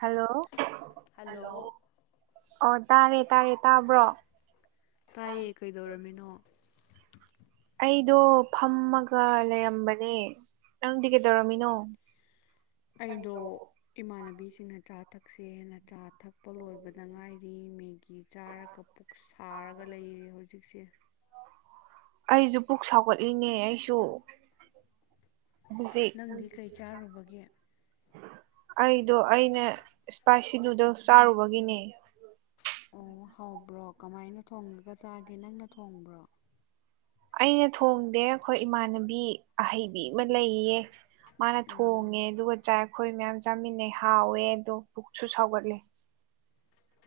Hello hello hello ꯑꯣ ꯇꯥꯔꯦ ꯇꯥꯔꯦ ꯇꯥꯕ꯭ꯔꯣ ꯇꯥꯏꯌꯦ ꯀꯩꯗꯧꯔꯝꯃꯤꯅꯣ ꯑꯩꯗꯣ ꯐꯝꯃꯒ ꯂꯩꯔꯝꯕꯅꯦ ꯅꯪꯗꯤ ꯀꯩꯗꯧꯔꯝꯃꯤꯅꯣ ꯑꯩꯗꯣ ꯏꯃꯥꯟꯅꯕꯤꯁꯤꯡꯅ ꯆꯥ ꯊꯛꯁꯦꯍꯩꯅ ꯆꯥ ꯊꯛꯄ ꯂꯣꯏꯕꯗ ꯉꯥꯏꯔꯤ ꯃꯦꯒꯤ ꯆꯥꯔꯒ ꯄꯨꯛ ꯁꯥꯔꯒ ꯂꯩꯔꯤ ꯍꯧꯖꯤꯛꯁꯦ ꯑꯩꯖꯨ ꯄꯨꯛ ꯁꯥꯎꯒꯠꯂꯤꯅꯦ ꯑꯩꯁꯨ ꯍꯧꯖꯤꯛ ꯅꯪꯗꯤ ꯀꯩ ꯆꯥꯔꯨꯕꯒꯤ ꯑꯩꯗꯣ ꯑꯩꯅ ꯏꯁꯄꯥꯏꯁꯤ ꯅꯨꯗꯜꯁ ꯆꯥꯔꯨꯕꯒꯤꯅꯦ ꯑꯣ ꯍꯕ꯭ꯔꯣ ꯀꯃꯥꯏꯅ ꯊꯣꯡꯉꯒ ꯆꯥꯒꯦ ꯅꯪꯅ ꯊꯣꯡꯕ꯭ꯔꯣ ꯑꯩꯅ ꯊꯣꯡꯗꯦ ꯑꯩꯈꯣꯏ ꯏꯃꯥꯟꯅꯕꯤ ꯑꯍꯩꯕꯤ ꯑꯃ ꯂꯩꯏꯌꯦ ꯃꯥꯅ ꯎꯝ ꯊꯣꯡꯉꯦ ꯑꯗꯨꯒ ꯆꯥꯏ ꯑꯩꯈꯣꯏ ꯃꯌꯥꯝ ꯆꯥꯃꯤꯟꯅꯩ ꯍꯥꯎꯋꯦ ꯑꯗꯣ ꯄꯨꯛꯁꯨ ꯁꯥꯎꯒꯠꯂꯤ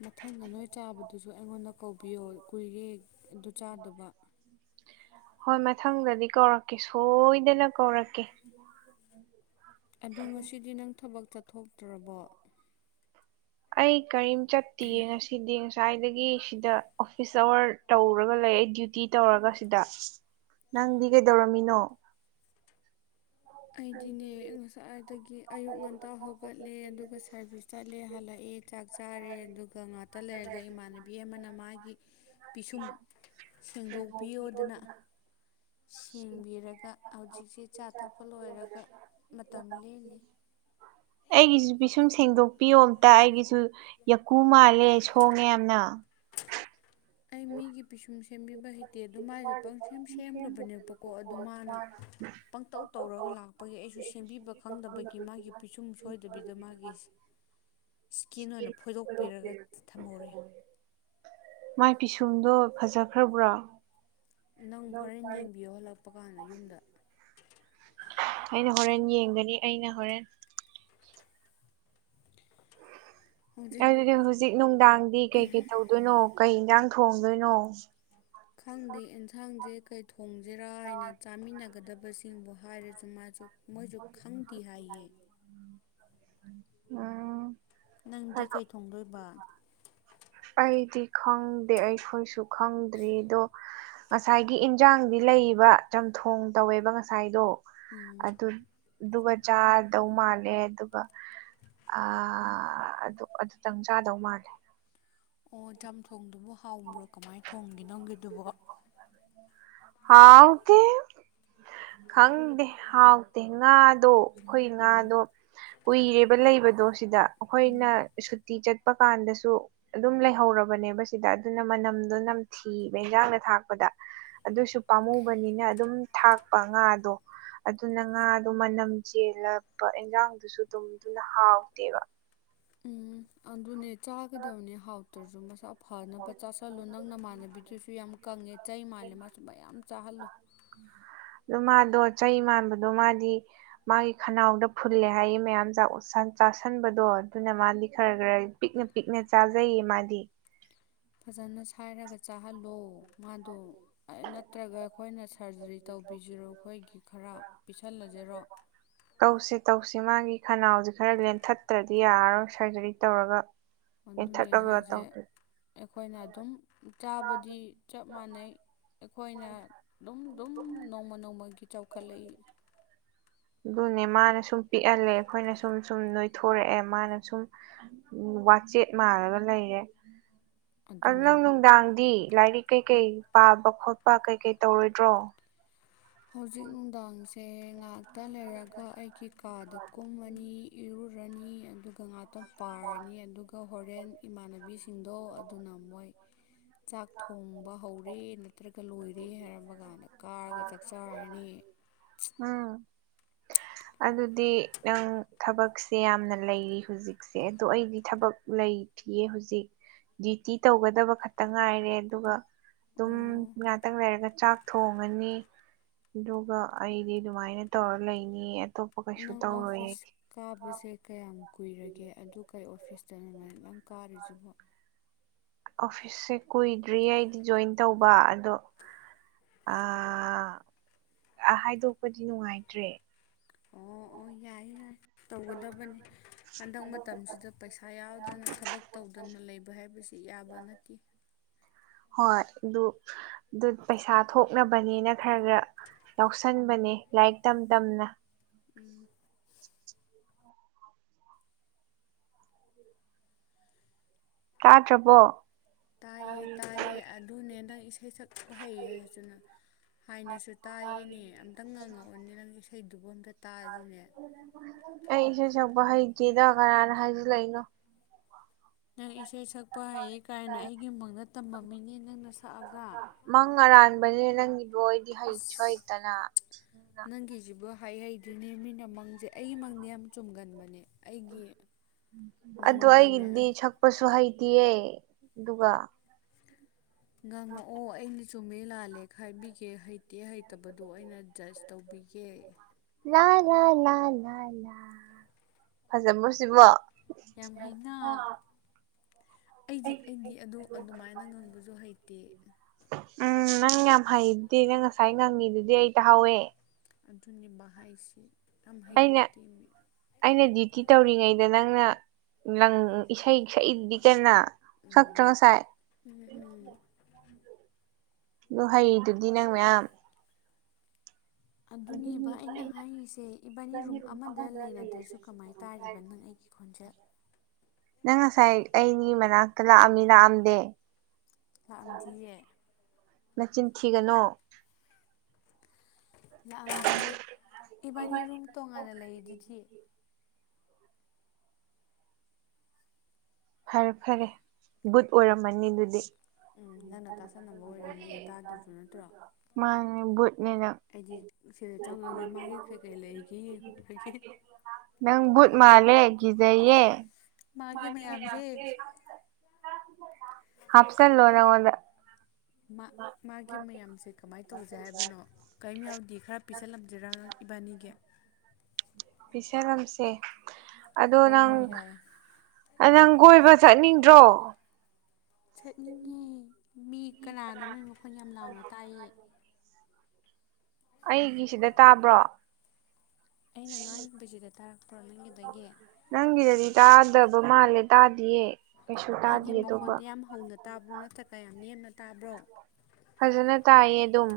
ꯃꯊꯪꯗ ꯅꯣꯏ ꯆꯥꯕꯗꯨꯁꯨ ꯑꯩꯉꯣꯟꯗ ꯀꯧꯕꯤꯌꯣ ꯀꯨꯏꯔꯦ ꯑꯗꯨ ꯆꯥꯗꯕ ꯍꯣꯏ ꯃꯊꯪꯗꯗꯤ ꯀꯧꯔꯛꯀꯦ ꯁꯣꯏꯗꯅ ꯀꯧꯔꯛꯀꯦ ꯑꯗꯣ ꯉꯁꯤꯗꯤ ꯅꯪ ꯊꯕꯛ ꯆꯠꯊꯣꯛꯇ꯭ꯔꯕꯣ ꯑꯩ ꯀꯔꯤꯝ ꯆꯠꯇꯤꯌꯦ ꯉꯁꯤꯗꯤ ꯉ ꯁꯥꯏꯗꯒꯤ ꯁꯤꯗ ꯑꯣꯐꯤꯁ ꯑꯋꯥꯔ ꯇꯧꯔꯒ ꯂꯩ ꯑꯩ ꯗ꯭ꯌꯨꯇꯤ ꯇꯧꯔꯒ ꯁꯤꯗ ꯅꯪꯗꯤ ꯀꯩꯗꯧꯔꯝꯃꯤꯅꯣ ꯑꯩꯗꯤꯅꯦ ꯉꯁꯥꯏꯗꯒꯤ ꯑꯌꯨꯛ ꯉꯟꯇꯥ ꯍꯧꯒꯠꯂꯦ ꯑꯗꯨꯒ ꯁꯥꯔꯚꯤꯁ ꯆꯠꯂꯦ ꯍꯜꯂꯛꯑꯦ ꯆꯥꯛ ꯆꯥꯔꯦ ꯑꯗꯨꯒ ꯉꯥꯛꯇ ꯂꯩꯔꯒ ꯏꯃꯥꯟꯅꯕꯤ ꯑꯃꯅ ꯃꯥꯒꯤ ꯄꯤꯁꯨꯝ ꯁꯦꯡꯗꯣꯛꯄꯤꯌꯣꯗꯅ ꯁꯦꯡꯕꯤꯔꯒ ꯍꯧꯖꯤꯛꯁꯦ ꯆꯥ ꯊꯛꯄ ꯂꯣꯏꯔꯒ ꯃꯇꯝ ꯂꯦꯜꯂꯤ ꯑꯩꯒꯤꯁꯨ ꯄꯤꯁꯨꯝ ꯁꯦꯡꯗꯣꯛꯄꯤꯌꯣ ꯑꯝꯇ ꯑꯩꯒꯤꯁꯨ ꯌꯀꯨ ꯃꯥꯜꯂꯦ ꯁꯣꯡꯉꯦ ꯌꯥꯝꯅ ꯑꯩ ꯃꯤꯒꯤ ꯄꯤꯁꯨꯝ ꯁꯦꯝꯕꯤꯕ ꯍꯩ ꯇꯦ ꯑꯗꯨ ꯃꯥꯏꯁꯨ ꯄꯪꯁꯦꯝ ꯁꯦꯝꯈ꯭ꯔꯕꯅꯦꯕꯀꯣ ꯑꯗꯨ ꯃꯥꯅ ꯄꯪꯇꯧ ꯇꯧꯔꯒ ꯂꯥꯛꯄꯒꯤ ꯑꯩꯁꯨ ꯁꯦꯝꯕꯤꯕ ꯈꯪꯗꯕꯒꯤ ꯃꯥꯒꯤ ꯄꯤꯁꯨꯝ ꯁꯣꯏꯗꯕꯤꯗ ꯃꯥꯒꯤ ꯏꯁꯀꯤꯟ ꯑꯣꯏꯅ ꯐꯣꯏꯗꯣꯛꯄꯤꯔꯒ ꯊꯝꯍꯧꯔꯦ ꯃꯥꯏ ꯄꯤꯁꯨꯝꯗꯣ ꯐꯖꯈ꯭ꯔꯕ꯭ꯔꯥ ꯎꯝ ꯅꯪ ꯍꯣꯔꯦꯟ ꯌꯦꯡꯕꯤꯌꯣ ꯍꯜꯂꯛꯄ ꯀꯥꯟꯗ ꯌꯨꯝꯗ ꯑꯩꯅ ꯍꯣꯔꯦꯟ ꯌꯦꯡꯒꯅꯤ ꯑꯩꯅ ꯍꯣꯔꯦꯟ ꯍꯧꯖꯤꯛ ꯑꯗꯨꯗꯤ ꯍꯧꯖꯤꯛ ꯅꯨꯡꯗꯥꯡꯗꯤ ꯀꯩꯀꯩ ꯇꯧꯗꯣꯏꯅꯣ ꯀꯩ ꯏꯟꯖꯥꯡ ꯊꯣꯡꯗꯣꯏꯅꯣ ꯈꯪꯗꯦ ꯑꯦꯟꯁꯥꯡꯁꯦ ꯀꯩ ꯊꯣꯡꯁꯤꯔꯥ ꯍꯥꯏꯅ ꯆꯥꯃꯤꯟꯅꯒꯗꯕꯁꯤ ꯁꯤꯡꯕꯨ ꯍꯥꯏꯔꯁꯨ ꯃꯥꯁꯨ ꯃꯣꯏꯁꯨ ꯈꯪꯗꯦ ꯍꯥꯏꯌꯦ ꯎꯝ ꯅꯪꯗꯤ ꯍꯥꯏꯔꯛꯑꯣ ꯀꯩ ꯊꯣꯡꯗꯣꯏꯕ ꯑꯩꯗꯤ ꯈꯪꯗꯦ ꯑꯩꯈꯣꯏꯁꯨ ꯈꯪꯗ꯭ꯔꯤꯗꯣ ꯉꯁꯥꯏꯒꯤ ꯏꯟꯖꯥꯡꯗꯤ ꯂꯩꯕ ꯆꯝꯊꯣꯡ ꯇꯧꯋꯦꯕ ꯉꯁꯥꯏꯗꯣ ꯎꯝ ꯑꯗꯨ ꯑꯗꯨꯒ ꯆꯥꯗꯧ ꯃꯥꯜꯂꯦ ꯑꯗꯨꯒ ꯑꯥ ꯑꯗꯨ ꯑꯗꯨꯇꯪ ꯆꯥꯗꯧ ꯃꯥꯜꯂꯦ ꯑꯣ ꯆꯝꯊꯣꯡꯗꯨꯕꯨ ꯍꯥꯎꯕ꯭ꯔꯣ ꯀꯃꯥꯏꯅ ꯊꯣꯡꯒꯦ ꯅꯪꯒꯤꯗꯨꯕꯣ ꯍꯥꯎ ꯇꯦ ꯈꯪꯗꯦ ꯍꯥꯎꯇꯦ ꯉꯥꯗꯣ ꯑꯈꯣꯏꯒꯤ ꯎꯝ ꯉꯥꯗꯣ ꯀꯨꯏꯔꯦꯕ ꯂꯩꯕꯗꯣ ꯁꯤꯗ ꯑꯈꯣꯏꯅ ꯎꯝ ꯁꯨꯇꯤ ꯆꯠꯄ ꯀꯥꯟꯗꯁꯨ ꯑꯗꯨꯝ ꯂꯩꯍꯧꯔꯕꯅꯦꯕ ꯁꯤꯗ ꯑꯗꯨꯅ ꯃꯅꯝꯗꯣ ꯅꯝꯊꯤꯕ ꯏꯟꯖꯥꯡꯗ ꯊꯥꯛꯄꯗ ꯑꯗꯨꯁꯨ ꯄꯥꯝꯃꯨꯕꯅꯤꯅ ꯑꯗꯨꯝ ꯊꯥꯛꯄ ꯉꯥꯗꯣ ꯑꯗꯨꯅ ꯉꯥꯗꯣ ꯃꯅꯝ ꯆꯦꯜꯂꯛꯄ ꯏꯟꯖꯥꯡꯗꯨꯁꯨ ꯗꯨꯝ ꯑꯗꯨꯅ ꯍꯥꯎꯇꯦꯕ ꯎꯝ ꯑꯗꯨꯅꯦ ꯆꯥꯒꯗꯕꯅꯦ ꯍꯥꯎꯇ꯭ꯔꯁꯨ ꯃꯁꯥ ꯐꯅꯕ ꯆꯥꯥꯁꯜꯂꯨ ꯅꯪ ꯅꯃꯥꯟꯅꯕꯤꯗꯨꯁꯨ ꯌꯥꯝ ꯀꯪꯉꯦ ꯆꯩ ꯃꯥꯜꯂꯦ ꯃꯥꯁꯨ ꯃꯌꯥꯝ ꯆꯥꯍꯜꯂꯨ ꯑꯗꯣ ꯃꯥꯗꯣ ꯆꯩ ꯃꯥꯟꯕꯗꯣ ꯃꯥꯗꯤ ꯃꯥꯒꯤ ꯈꯅꯥꯎꯗ ꯐꯨꯜꯂꯦ ꯍꯥꯏꯌꯦ ꯃꯌꯥꯝ ꯆꯥ ꯑꯣꯁꯟ ꯆꯥꯁꯟꯕꯗꯣ ꯑꯗꯨꯅ ꯃꯥꯗꯤ ꯈꯔ ꯈꯔ ꯄꯤꯛꯅ ꯄꯤꯛꯅ ꯆꯥꯖꯩꯌꯦ ꯃꯥꯗꯤ ꯐꯖꯅ ꯁꯥꯏꯔꯒ ꯆꯥꯍꯜꯂꯣ ꯃꯥꯗꯣ ꯑꯥꯏ ꯅꯠꯇ꯭ꯔꯒ ꯑꯩꯈꯣꯏꯅ ꯁꯔꯖꯔꯤ ꯇꯧꯕꯤꯁꯤꯔꯣ ꯑꯩꯈꯣꯏꯒꯤ ꯈꯔ ꯄꯤꯁꯜꯂꯁꯤꯔꯣ ꯇꯧꯁꯤ ꯇꯧꯁꯤ ꯃꯥꯒꯤ ꯈꯅꯥꯎꯁꯤ ꯈꯔ ꯂꯦꯟꯊꯠꯇ꯭ꯔꯗꯤ ꯌꯥꯔꯔꯣꯏ ꯁꯔꯖꯔꯤ ꯇꯧꯔꯒ ꯑꯗꯨꯅꯤ ꯂꯦꯡꯊꯠꯂꯒ ꯍꯥꯏꯁꯦ ꯇꯧꯗꯦ ꯑꯩꯈꯣꯏꯅ ꯑꯗꯨꯝ ꯆꯥꯕꯗꯤ ꯆꯞ ꯃꯥꯟꯅꯩ ꯑꯩꯈꯣꯏꯅ ꯗꯨꯝ ꯗꯨꯝ ꯅꯣꯡꯃ ꯅꯣꯡꯃꯒꯤ ꯆꯥꯎꯈꯠꯂꯛꯏ ꯑꯗꯨꯅꯦ ꯃꯥꯅ ꯁꯨꯝ ꯄꯤꯛꯍꯜꯂꯦ ꯑꯩꯈꯣꯏꯅ ꯁꯨꯝ ꯁꯨꯝ ꯅꯣꯏꯊꯣꯔꯛꯑꯦ ꯃꯥꯅ ꯁꯨꯝ ꯎꯝ ꯋꯥꯆꯦꯠ ꯃꯥꯜꯂꯒ ꯂꯩꯔꯦ ꯑꯗꯨ ꯅꯪ ꯑꯗꯨꯅꯦꯕ ꯅꯨꯡꯗꯥꯡꯗꯤ ꯂꯥꯏꯔꯤꯛ ꯀꯩꯀꯩ ꯄꯥꯕ ꯈꯣꯠꯄ ꯀꯩꯀꯩ ꯇꯧꯔꯣꯏꯗ꯭ꯔꯣ ꯍꯧꯖꯤꯛ ꯅꯨꯡꯗꯥꯡꯁꯦ ꯉꯥꯛꯇ ꯂꯩꯔꯒ ꯑꯩꯒꯤ ꯀꯥꯗ ꯀꯨꯝꯃꯅꯤ ꯏꯔꯨꯔꯅꯤ ꯑꯗꯨꯒ ꯉꯥꯥꯛꯇꯪ ꯄꯥꯔꯅꯤ ꯑꯗꯨꯒ ꯍꯣꯔꯦꯟ ꯏꯃꯥꯟꯅꯕꯤꯁꯤꯡꯗꯣ ꯑꯗꯨꯅ ꯃꯣꯏ ꯆꯥꯛ ꯊꯣꯡꯕ ꯍꯧꯔꯦ ꯅꯠꯇ꯭ꯔꯒ ꯂꯣꯏꯔꯦ ꯍꯥꯏꯔꯝꯕ ꯀꯥꯟꯗ ꯀꯥꯔꯒ ꯆ ꯆꯥꯔꯅꯤ ꯎꯝ [inaudible] ꯑꯗꯨꯗꯤ ꯅꯪ ꯊꯕꯛꯁꯦ ꯌꯥꯝꯅ ꯂꯩꯔꯤ ꯍꯧꯖꯤꯛꯁꯦ ꯑꯗꯣ ꯑꯩꯗꯤ ꯊꯕꯛ ꯂꯩ ꯊꯤꯌꯦ ꯍꯧꯖꯤꯛ ꯗ꯭ꯌꯨꯇꯤ ꯇꯧꯒꯗꯕ ꯈꯛꯇ ꯉꯥꯏꯔꯦ ꯑꯗꯨꯒ ꯑꯗꯨꯝ ꯑꯣ ꯇꯪ ꯂꯩꯔꯒ ꯆꯥꯛ ꯊꯣꯡꯉꯅꯤ ꯑꯗꯨꯒ ꯑꯩꯗꯤ ꯑꯗꯨꯃꯥꯏꯅ ꯇꯧꯔ ꯂꯩꯅꯤ ꯑꯇꯣꯞꯄ ꯀꯩꯁꯨ ꯅꯪ ꯇꯧꯔꯣꯏꯌꯦ ꯑꯣꯐꯤꯁ ꯀꯥꯕꯁꯦ ꯀꯌꯥꯃꯨꯛ ꯀꯨꯏꯔꯒꯦ ꯑꯗꯨ ꯀꯩ ꯑꯣꯐꯤꯁꯇꯅꯤ ꯅꯪ ꯀꯥꯔꯤꯖꯤꯕꯣ ꯑꯣꯐꯤꯁꯁꯦ ꯀꯨꯏꯗ꯭ꯔꯤ ꯑꯩꯗꯤ ꯖꯣꯏꯟ ꯇꯧꯕ ꯑꯗꯣ ꯑ ꯑ ꯍꯥꯏꯗꯣꯛꯄꯗꯤ ꯅꯨꯡꯉꯥꯏꯇ꯭ꯔꯦ ꯑꯣ ꯑꯣꯏ ꯌꯥꯏ ꯌꯥꯏ ꯇꯧꯒꯗꯕꯅꯤ ꯍꯟꯗꯛ ꯃꯇꯝꯁꯤꯗ ꯄꯩꯁꯥ ꯌꯥꯎꯗꯅ ꯊꯕꯛ ꯇꯧꯗꯅ ꯂꯩꯕ ꯍꯥꯏꯕꯁꯤ ꯌꯥꯕ ꯅꯠꯇꯦ ꯍꯣꯏ ꯗꯨ ꯑꯗꯨ ꯄꯩꯁꯥ ꯊꯣꯛꯅꯕꯅꯦꯅ ꯈꯔ ꯈꯔ ꯌꯥꯎꯁꯟꯕꯅꯦ ꯂꯥꯏꯔꯤꯛ ꯇꯝ ꯇꯝꯅ ꯎꯝ ꯇꯗꯔꯥꯕꯣ ꯇꯥꯏꯌꯦ ꯇꯥꯏꯌꯦ ꯑꯗꯨꯅꯦ ꯅꯪ ꯏꯁꯩ ꯁꯛꯄ ꯍꯩꯌꯦ ꯍꯥꯏꯆꯨꯅ ꯍꯥꯏꯅꯁꯨ ꯇꯥꯏꯌꯦꯅꯦ ꯑꯝꯇ꯭ꯪ ꯉꯪꯉꯛꯑꯣꯅꯦ ꯅꯪ ꯏꯁꯩꯗꯨꯕꯨ ꯑꯝꯇ ꯇꯥꯁꯤꯅꯦ ꯑꯩ ꯏꯁꯩ ꯁꯛꯄ ꯍꯩꯇꯦꯗ ꯀꯅꯥꯅ ꯍꯥꯏꯖꯤꯜꯂꯛꯏꯅꯣ ꯅꯪ ꯏꯁꯩ ꯁꯛꯄ ꯍꯥꯏꯌꯦ ꯀꯥꯏꯅ ꯑꯩꯒꯤ ꯃꯡꯗ ꯇꯝꯃꯃꯤꯅꯦ ꯅꯪꯅ ꯁꯛꯑꯒ ꯃꯪ ꯑꯔꯥꯟꯕꯅꯦ ꯅꯪꯒꯤꯗꯣ ꯑꯩꯗꯤ ꯑꯁ ꯍꯩꯁꯨ ꯍꯩꯇꯅ ꯅꯪꯒꯤꯁꯤꯕꯨ ꯍ ꯍꯩꯗꯣꯏꯅꯦ ꯃꯤꯅ ꯃꯪꯁꯦ ꯑꯩꯒꯤ ꯃꯪꯗꯤ ꯌꯥꯝ ꯆꯨꯝꯒꯟꯕꯅꯦ ꯑꯩꯒꯤ ꯑꯗꯨ ꯃꯪꯗꯤꯅꯦ ꯑꯩꯒꯤꯗꯤ ꯁꯛꯄꯁꯨ ꯍꯩꯇꯤꯌꯦ ꯑꯗꯨꯒ ꯉꯥꯡꯉꯛꯑꯣ ꯑꯩ ꯆꯨꯝꯃꯦ ꯂꯥꯜꯂꯦ ꯈꯥꯏꯕꯤꯒꯦ ꯍꯩꯇꯦ ꯍꯩꯇꯕꯗꯣ ꯑꯩꯅ ꯖꯁ ꯇꯧꯕꯤꯒꯦ ꯂ ꯂ ꯂ ꯂ ꯂ ꯐꯖꯃ꯭ꯔꯨꯁꯤꯕꯣ ꯌꯥꯝ ꯍꯩꯅ ꯑꯩꯗꯤ ꯑꯩꯗꯤ ꯑꯗꯣ ꯑꯗꯨꯃꯥꯏꯅ ꯉꯪꯕꯖꯨ ꯍꯩꯇꯦ ꯎꯝ ꯅꯪ ꯌꯥꯝ ꯍꯩꯗꯤ ꯅꯪ ꯉꯁꯥꯏ ꯉꯪꯉꯤꯗꯨꯗꯤ ꯑꯩ ꯇꯥꯍꯥꯎꯋꯦ ꯑꯗꯨꯅꯤ ꯃꯥꯏꯁꯤ ꯌꯥꯝ ꯑꯩꯅ ꯍꯩꯇꯦꯝꯃꯦ ꯑꯩꯅ ꯗ꯭ꯌꯨꯇꯤ ꯇꯧꯔꯤꯉꯩꯗ ꯅꯪꯅ ꯂꯪ ꯏꯁꯩ ꯁꯛꯏꯗꯨꯅꯤ ꯀꯅ ꯎꯝ ꯁꯛꯇ꯭ꯔ ꯉꯁꯥꯏ ꯎꯝ ꯎꯝ ꯂꯨ ꯍꯩꯔꯤꯗꯨꯗꯤ ꯅꯪ ꯃꯌꯥꯝ ꯑꯗꯨꯅꯦꯕ ꯑꯩꯅ ꯍꯥꯏꯔꯤꯁꯦ ꯏꯕꯥꯅꯤ ꯔꯨꯝ ꯑꯃꯗ ꯂꯩꯅꯗ꯭ꯔꯁꯨ ꯀꯃꯥꯏꯅ ꯇꯥꯔꯤꯕ ꯅꯪ ꯑꯩꯒꯤ ꯈꯣꯟꯖꯦꯜ ꯅꯪ ꯉꯁꯥꯏ ꯑꯩꯅꯤ ꯃꯅꯥꯛ ꯉꯛꯇ ꯂꯥꯛꯑꯝꯃꯤ ꯂꯥꯛꯑꯝꯗꯦ ꯂꯥꯛꯑꯝꯗꯤꯌꯦ ꯃꯆꯤꯟ ꯊꯤꯒꯅꯨ ꯂꯥꯛꯑꯝꯗꯤꯌꯦ ꯏꯕꯥꯅꯤ ꯔꯨꯝ ꯇꯣꯉꯥꯟꯅ ꯂꯩꯔꯤꯗꯨꯗꯤ ꯐꯔꯦ ꯐꯔꯦ ꯕꯨꯠ ꯑꯣꯏꯔꯝꯃꯅꯤ ꯑꯗꯨꯗꯤ ꯎꯝ ꯅꯪꯅ ꯇꯥꯁꯟꯅꯕ ꯑꯣꯏꯔꯝꯅꯤꯌꯦ ꯇꯥꯗ꯭ꯔꯁꯨ ꯅꯠꯇ꯭ꯔꯣ ꯃꯥꯅꯦ ꯚꯨꯠꯅꯦ ꯅꯪꯪ ꯑꯩꯗꯤ ꯁꯤꯗ ꯆꯪꯉꯒꯦ ꯃꯥꯒꯤ ꯀꯩꯀꯩ ꯂꯩꯒꯦ ꯍꯦꯡꯎꯔꯒꯦ ꯅꯪ ꯕꯨꯠ ꯃꯥꯂꯦ ꯀꯤꯖꯩꯌꯦ ꯃꯥꯒꯤꯦ ꯃꯌꯥꯝꯁꯦ ꯍꯥꯞꯁꯤꯜꯂꯣ ꯅꯪꯉꫭꯟꯗ ꯃꯥ ꯃꯥꯒꯤ ꯃꯌꯥꯝꯁꯦ ꯀꯃꯥꯏꯅ ꯇꯧꯁꯦ ꯍꯥꯏꯕꯅꯣ ꯀꯩꯝ ꯌꯥꯎꯗꯤ ꯈꯔ ꯄꯤꯁꯜꯂꯝꯁꯤꯔꯥ ꯏꯕꯥꯅꯤꯒꯤ ꯄꯤꯁꯜꯂꯝꯁꯦ ꯑꯗꯣ ꯍꯣꯏ ꯅꯪ ꯍꯣꯏ ꯌꯥꯏꯌꯦ ꯅꯪ ꯀꯣꯏꯕ ꯆꯠꯅꯤꯡꯗ꯭ꯔꯣ? ꯆꯠꯅꯤꯡꯉꯦ ꯃꯤ ꯀꯅꯥꯅꯣ ꯃꯣꯏ ꯃꯈꯣꯟ ꯌꯥꯝ ꯂꯥꯎꯅ ꯇꯥꯏꯍꯦ ꯑꯩꯒꯤꯁꯤꯗ ꯇꯥꯕ꯭ꯔꯣ ꯁꯤꯗ ꯇꯥꯔꯛꯄꯔꯥ ꯅꯪꯒꯤꯁꯦ ꯅꯪꯒꯤꯗꯗꯤ ꯇꯥꯗꯕ ꯃꯥꯜꯂꯦ ꯇꯥꯗꯤꯌꯦ ꯀꯩꯁꯨ ꯇꯥꯗꯦ ꯑꯩꯒꯤ ꯑꯇꫭꯞꯄ ꯃꯈꯣꯟꯗ ꯌꯥꯝ ꯍꯧꯅ ꯇꯥꯕ꯭ꯔꯣ ꯅꯠꯇ꯭ꯔꯒ ꯀꯌꯥ ꯅꯦꯝꯅ ꯇꯥꯕ꯭ꯔꯣ? ꯐꯖꯅ ꯇꯥꯏꯌꯦ ꯑꯗꯨꯝ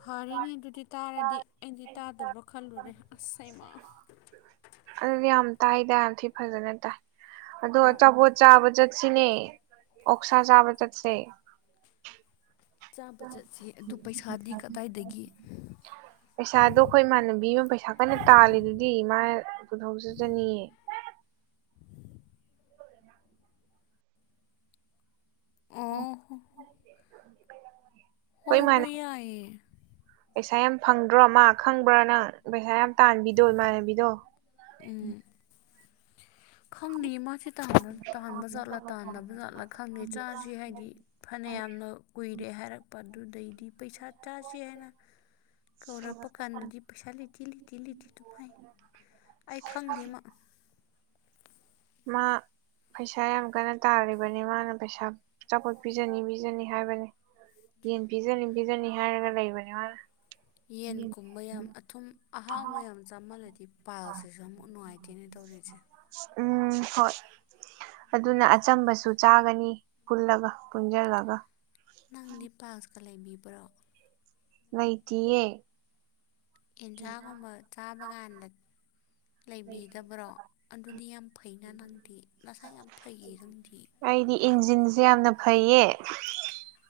ꯐꯔꯅꯦ ꯑꯗꯨꯗꯤ ꯇꯥꯔꯗꯤ ꯑꯩꯗꯤ ꯇꯥꯗꯕ ꯈꯜꯂꯨꯔꯦ ꯑꯁ ꯍꯩꯃꯥ ꯑꯗꯨꯗꯤ ꯌꯥꯝ ꯇꯥꯏ ꯇ ꯌꯥꯝ ꯊꯤ ꯐꯖꯅ ꯇꯥꯏ ꯑꯗꯣ ꯑꯣ ꯑꯆꯥꯄꯣꯠ ꯆꯥꯕ ꯆꯠ ꯁꯤꯅꯦ ꯑꯣꯛꯁꯥ ꯆꯥꯕ ꯆꯠꯁꯦ ꯆꯥꯕ ꯆꯠꯁꯦ ꯑꯗꯨ ꯄꯩꯁꯥꯗꯤ ꯀꯗꯥꯏꯗꯒꯤ ꯄꯩꯁꯥꯗꯣ ꯑꯩꯈꯣꯏ ꯏꯃꯥꯟꯅꯕꯤ ꯑꯃ ꯄꯩꯁꯥ ꯀꯟꯅ ꯇꯥꯜꯂꯤꯗꯨꯗꯤ ꯃꯥ ꯄꯨꯊꯣꯛꯆꯆꯅꯤꯑꯦ ꯑꫭ ꯑꯩꯈꯣꯏ ꯍꯣꯏ ꯏꯃꯥꯟꯅ ꯍꫭꯏ ꯌꯥꯌꯦ ꯄꯩꯁꯥ ꯌꯥꯝ ꯐꯪꯗ꯭ꯔꯣ ꯃꯥ ꯈꯪꯕ꯭ꯔꯥ ꯅꯪ ꯄꯩꯁꯥ ꯌꯥꯝ ꯇꯥꯟꯕꯤꯗꯣ ꯏꯃꯥꯟꯅꯕꯤꯗꯣ ꯎꯝ ꯈꯪꯗꯦ ꯃꯥꯁꯤ ꯇꯥꯥꯟꯕ ꯖꯥꯠꯂꯥ ꯇꯥꯟꯗꯕ ꯖꯥꯠꯂꯥ ꯈꯪꯗꯦ ꯆꯥꯥꯁꯦ ꯍꯥꯏꯗꯤ ꯐꯅ ꯌꯥꯝꯅ ꯀꯨꯏꯔꯦ ꯍꯥꯏꯔꯛꯄ ꯑꯗꯨꯗꯩꯗꯤ ꯄꯩꯁꯥ ꯆꯥꯥꯁꯦ ꯍꯥꯏꯅ ꯀꯧꯔꯛꯄ ꯀꯥꯟꯗꯗꯤ ꯄꯩꯁꯥ ꯂꯩꯇꯤ ꯂꯩꯇꯤ ꯂꯩꯇꯤ ꯑꯗꯨꯝ ꯍꯥꯏ ꯑꯩ ꯈꯪꯗꯦ ꯃꯥ ꯃꯥ ꯄꯩꯁꯥ ꯌꯥꯝ ꯀꯟꯅ ꯇꯥꯜꯂꯤꯕꯅꯤ ꯃꯥꯅ ꯄꯩꯁꯥ ꯑꯆꯥꯄꫭꯠ ꯄꯤꯖꯅꯤ ꯄꯤꯖꯅꯤ ꯍꯥꯏꯕꯅꯦ ꯌꯦꯟ ꯄꯤꯖꯅꯤ ꯄꯤꯖꯅꯤ ꯍꯥꯏꯔꯒ ꯂꯩꯕꯅꯦ ꯃꯥꯅ ꯌꯦꯟꯒꯨꯝꯕ ꯌꯥꯝ ꯑꯊꯨꯝ ꯑꯍꯥꯎꯕ ꯌꯥꯝ ꯆꯥꯃꯜꯂꯗꯤ ꯄꯥꯏꯜꯁꯤꯁꯨ ꯑꯃꯨꯛ ꯅꯨꯡꯉꯥꯏꯇꯦꯅꯦ ꯇꯧꯔꯤꯁꯦ ꯎꯝ ꯍꯣꯏ ꯑꯗꯨꯅ ꯑꯆꯝꯕꯁꯨ ꯆꯥꯒꯅꯤ ꯄꯨꯜꯂꯒ ꯄꯨꯟꯁꯤꯜꯂꯒ ꯅꯪꯗꯤ ꯄꯥꯜꯁꯀ ꯂꯩꯕꯤꯕ꯭ꯔꯣ ꯂꯩꯏꯇꯤꯌꯦ ꯑꯦꯟꯁꯥꯡꯒꯨꯝꯕ ꯆꯥꯕ ꯀꯥꯟꯗ ꯂꯩꯕꯤꯗꯕ꯭ꯔꯣ ꯑꯗꯨꯗꯤ ꯌꯥꯝ ꯐꯩꯅ ꯅꯪꯗꯤ ꯅꯁꯥ ꯌꯥꯝ ꯐꯩꯌꯦ ꯅꯪꯗꯤ ꯑꯩꯗꯤ ꯏꯟꯖꯤꯟꯁꯦ ꯌꯥꯝꯅ ꯐꯩꯌꯦ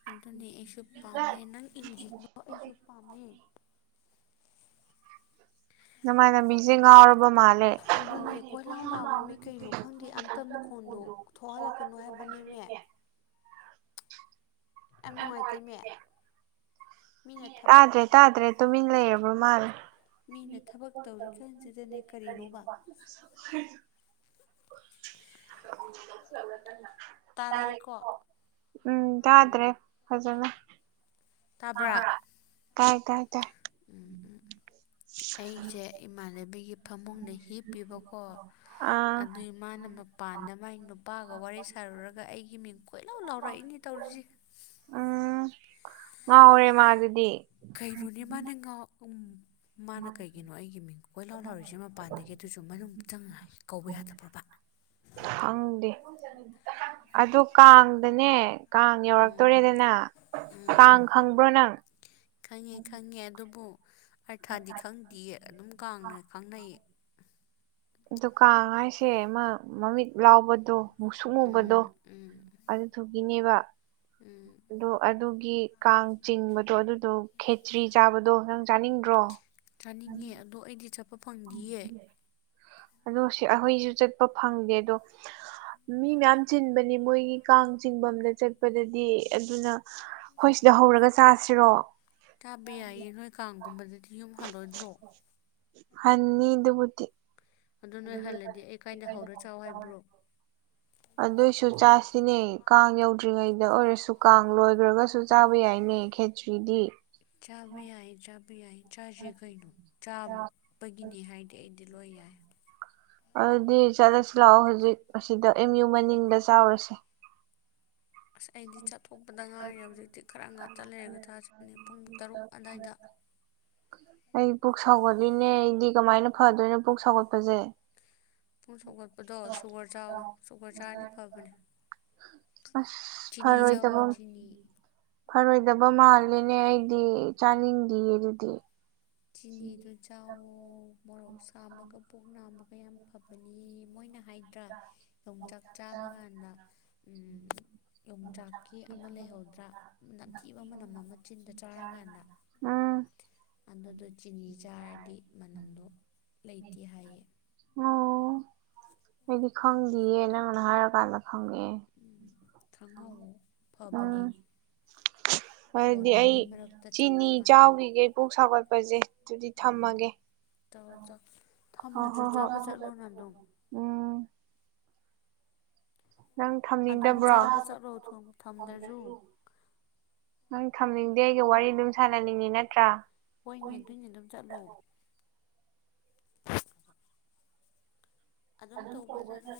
ꯑꯗꯨꯗꯤ ꯑꯩꯁꯨ ꯄꯥꯝꯃꯦ ꯅꯪ ꯏꯟꯖꯤꯟꯗꯨꯃꯛ ꯑꯩꯁꯨ ꯄꯥꯝꯃꯦ ꯅꯃꯥꯟꯅꯕꯤꯁꯦ ꯉꯥꯎꯔꯕ ꯃꯥꯜꯂꯦ ꯑꯗꯨꯅꯦ ꯀꯣꯏ ꯂꯥꯎ ꯂꯥꯎꯋꯦ ꯃꯤ ꯀꯩꯅꯣ ꯈꯪꯗꯦ ꯑꯝꯇ ꯃꯈꯣꯟꯗꫭ ꯊꯣꯛꯍꯜꯂꯛꯀꯅꯣ ꯍꯥꯏꯕꯅꯦꯃꯦ ꯌꯥꯝ ꯅꯨꯡꯉꯥꯏꯇꯦꯃꯦ ꯃꯤꯅ ꯊꯕꯛ ꯇꯥꯗ꯭ꯔꯦ ꯇꯥꯗ꯭ꯔꯦ ꯇꯨꯃꯤꯟ ꯂꯩꯔꯕ ꯃꯥꯜꯂꯦ ꯃꯤꯅ ꯊꯕꯛ ꯇꯧꯔꯤ ꯀꯥꯟꯁꯤꯗꯅꯦ ꯀꯔꯤꯅꯣꯕ [inaudible] ꯇꯥꯔꯛꯑꯦꯀꯣ [inaudible] ꯎꯝ ꯇꯥꯗ꯭ꯔꯦ꯫ ꯐꯖꯅ꯫ ꯇꯥꯕ꯭ꯔꯥ ꯇꯥꯏ ꯇꯥꯏ ꯇꯥꯏ ꯎꯝ ꯎꯝ ꯑꯩꯁꯦ ꯏꯃꯥꯟꯅꯕꯤꯒꯤ ꯐꯃꯨꯡꯗ ꯍꯤꯞꯄꯤꯕꯀꯣ꯫ ꯑꯥ ꯑꯗꯨꯏ ꯃꯥꯅ ꯃꯄꯥꯟꯗ ꯃꯥꯏ ꯅꯨꯄꯥꯒ ꯋꯥꯔꯤ ꯁꯥꯔꯨꯔꯒ ꯑꯩꯒꯤ ꯃꯤꯡ ꯀꯣꯏꯂꯥꯎ ꯂꯥꯎꯔꯛꯏꯅꯤ꯫ ꯇꯧꯔꯤꯁꯤ꯫ ꯎꯝ ꯉꯥꯎꯔꯦ ꯃꯥ ꯑꯗꯨꯗꯤ꯫ ꯀꯩꯅꯣꯅꯦ ꯃꯥꯅꯦ ꯉꯥꯎ ꯎꯝ ꯃꯥꯅ ꯀꯩꯒꯤꯅꯣ ꯑꯩꯒꯤ ꯃꯤꯡ ꯀꯣꯏ ꯂꯥꯎ ꯂꯥꯎꯔꯤꯁꯦ ꯃꯄꯥꯟꯗꯒꯤ ꯑꯗꯨꯁꯨ ꯃꯅꯨꯡ ꯆꯪꯅ ꯀꯧꯕ ꯌꯥꯗꯕ꯭ꯔꯣꯕ꯫ ꯈꯪꯗꯦ ꯑꯗꯨ ꯀꯥꯡꯗꯅꯦ ꯀꯥꯡ ꯎꯝ ꯌꯧꯔꯛꯇꯣꯔꯦꯗꯅ ꯀꯥꯡ ꯈꯪꯕ꯭ꯔꯣ ꯅꯪ꯫ ꯈꯪꯉꯦ-ꯈꯪꯉꯦ ꯑꯗꯨꯕꯨ ꯑꯔꯊꯥꯗꯤ ꯈꯪꯗꯦꯌꯦ ꯑꯗꯨꯝ ꯀꯥꯡꯅ ꯈꯪꯅꯩꯌꯦ꯫ ꯑꯗꯨ ꯀꯥꯡ ꯍꯥꯏꯁꯦ ꯑꯃ ꯃꯃꯤꯠ ꯂꯥꯎꯕꯗꯣ ꯃꯨꯛꯁꯨꯛꯉꯨꯕꯗꯣ ꯎꯝ ꯎꯝ ꯑꯗꯨ ꯊꯨꯒꯤꯅꯦꯕ ꯎꯝ ꯑꯗꯣ ꯑꯗꯨꯒꯤ ꯀꯥꯡ ꯆꯤꯡꯕꯗꯣ ꯑꯗꯨꯗꯣ ꯈꯦꯇ꯭ꯔꯤ ꯆꯥꯕꯗꯣ ꯅꯪ ꯆꯥꯅꯤꯡꯗ꯭ꯔꯣ꯫ ꯆꯥꯅꯤꯡꯉꯦ ꯑꯗꯣ ꯑꯩꯗꯤ ꯆꯠꯄ ꯐꯪꯗꯤꯌꯦ꯫ ꯑꯗꯨ ꯁꯤ ꯑꯈꯣꯏꯁꯨ ꯆꯠꯄ ꯐꯪꯗꯦ ꯑꯗꯣ ꯃꯤ ꯃꯌꯥꯝ ꯆꯤꯟꯕꯅꯤ ꯃꯣꯏꯒꯤ ꯀꯥꯡ ꯆꯤꯡꯐꯝꯝꯗ ꯆꯠꯄꯗꯗꯤ ꯑꯗꯨꯅ ꯑꯩꯈꯣꯏ ꯁꯤꯗ ꯍꯧꯔꯒ ꯆꯥꯁꯤꯔꯣ [inaudible] ꯆꯥꯕ ꯌꯥꯏꯌꯦ ꯅꯣꯏ ꯀꯥꯡꯒꯨꯝꯕꯗꯗꯤ ꯌꯨꯝ ꯍꯜꯂꯣꯏꯗ꯭ꯔꯣ꯫ ꯍꯟꯅꯤ ꯗꯨꯕꯨꯗꯤ꯫ ꯑꯗꯨ ꯅꯣꯏ ꯍꯜꯂꯗꯤ ꯑꯩ ꯀꯥꯏꯗ ꯍꯧꯔ ꯆꯥꯎ ꯍꯥꯏꯕ꯭ꯔꯣ꯫ ꯑꯗꯨꯏꯁꯨ ꯆꯥꯁꯤꯅꯦ ꯀꯥꯡ ꯌꯧꯗ꯭ꯔꯤꯉꯩꯗ ꯑꯣꯏꯔꯁꯨ ꯀꯥꯡ ꯂꯣꯏꯈ꯭ꯔꯒꯁꯨ ꯆꯥꯕ ꯌꯥꯏꯅꯦ ꯈꯦꯠ ꯁ꯭ꯔꯤꯗꯤ꯫ ꯆꯥꯕ ꯌꯥꯏꯏ ꯆꯥꯕꯤ ꯌꯥꯏꯏ ꯆꯥꯁꯦ ꯀꯩꯅꯨ ꯆꯥꯕꯨ ꯄꯒꯤꯅꯤ ꯍꯥꯏꯗꯤ ꯑꯩꯗꯤ ꯂꯣꯏ ꯌꯥꯏ꯫ ꯑꯗꯨꯗꯤ ꯆꯠꯂꯁꯤ ꯂꯥꯛꯑꯣ ꯍꯧꯖꯤꯛ ꯑꯁꯤꯗ ꯑꯦꯝ ꯌꯨ ꯃꯅꯤꯡꯗ ꯆꯥꯎꯔꯁꯦ꯫ ꯑꯁ ꯑꯩꯗꯤ ꯆꯠꯊꯣꯛꯄꯗ ꯉꯥꯏꯔꯦ ꯍꯧꯖꯤꯛꯇꯤ ꯈꯔ ꯉꯥꯛꯇ ꯂꯩꯔꯒ ꯆꯥꯁꯤ ꯄꯨꯡ ꯇꯔꯨꯛ ꯑꯈꯥꯏꯗ꯫ ꯑꯩ ꯄꯨꯛ ꯁꯥꯎꯒꯠꯂꯤꯅꯦ ꯑꯩꯗꯤ ꯀꯃꯥꯏꯅ ꯐꯗꯣꯏꯅꯣ ꯄꯨꯛ ꯁꯥꯎꯒꯠꯄꯁꯦ꯫ ꯄꯨꯛ ꯁꯧꯒꯠꯄꯗꯣ ꯁꯨꯒꯔ ꯆꯥꯑꫭ ꯁꯨꯒꯔ ꯆꯥꯔꯗꯤ ꯐꯕꯅꯦ꯫ ꯆꯤꯅꯤ ꯆꯥꯎꯋꯣ ꯐꯔꫭꯏꯗꯕ ꯆꯤꯅꯤ ꯐꯔꯣꯏꯗꯕ ꯃꯥꯜꯂꯦꯅꯦ ꯑꯩꯗꯤ ꯆꯥꯅꯤꯡꯗꯤꯌꯦ ꯑꯗꯨꯗꯤ꯫ ꯆꯤꯅꯤꯗꯨ ꯆꯥꯎꯋꯣ ꯃꯣꯔꯣꯛ ꯁꯥꯕꯒ ꯄꯨꯛ ꯅꯥꯕꯒ ꯌꯥꯝ ꯐꯕꯅꯤ ꯃꯣꯏꯅ ꯍꯥꯏꯗ꯭ꯔꯥ ꯌꯣꯡꯆꯥꯛ ꯆꯥꯕ ꯉꯥꯟꯗ ꯎꯝ ꯌꯣꯡꯆꯥꯛꯀꯤ ꯑꯃ ꯂꯩꯍꯧꯗ꯭ꯔꯥ ꯅꯝꯊꯤꯕ ꯃꯅꯝ ꯑꯃ ꯆꯤꯟꯗ ꯆꯥꯔꯀꯥꯟꯗ꯫ ꯎꯝ ꯑꯗꯨꯗꯣ ꯆꯤꯅꯤ ꯆꯥꯔꯗꯤ ꯃꯅꯝꯗꯣ ꯂꯩꯇꯦ ꯍꯥꯏꯌꯦ꯫ ꯑꯣ ꯑꯩꯗꯤ ꯈꯪꯗꯦꯌꯦ ꯅꯪꯅ ꯍꯥꯏꯔ ꯀꯥꯟꯗ ꯈꯪꯉꯛꯑꯦ꯫ ꯎꯝ ꯈꯪꯍꯥꯎꯋꫭ ꯐꯕꯅꯦ꯫ ꯎꯝ ꯑꯗꯨꯗꯤ ꯑꯩ ꯃꯔꯛꯇ ꯆꯪꯕ ꯆꯤꯅꯤ ꯀꯥꯟꯗ ꯆꯥꯎꯈꯤꯒꯦ ꯄꯨꯛ ꯁꯧꯒꯠꯄꯁꯦ꯫ ꯑꯗꯨꯗꯤ ꯊꯝꯃꯒꯦ꯫ ꯇꯧ ꯆꫭ ꯍꯣ ꯊꯝꯗꯁꯨ ꯍꯣ ꯍꯣꯏ ꯆꯥꯕ ꯆꯠꯂꯣꯅ ꯑꯗꯨꯝ꯫ ꯎꯝ ꯅꯪ ꯑꯗꯨꯝ ꯊꯝꯅꯤꯡꯗꯕ꯭ꯔꯣ ꯆꯥꯕ ꯆꯠꯂꯣ ꯊꯨꯝ ꯊꯝꯗ꯭ꯔꯁꯨ [inaudible] ꯅꯪ ꯊꯝꯅꯤꯡꯗꯦ ꯑꯩꯒ ꯋꯥꯔꯤ ꯑꯗꯨꯝ ꯁꯥꯟꯅꯅꯤꯡꯉꯤ ꯅꯠꯇ꯭ꯔꯥ [inaudible] ꯍꯣꯏꯅꯦ ꯑꯗꯨꯏꯅꯦ ꯑꯗꯨꯝ ꯆꯠꯂꯣ ꯑꯗꯨꯝ ꯇꯧꯕ ꯆꯠꯂꯣ꯫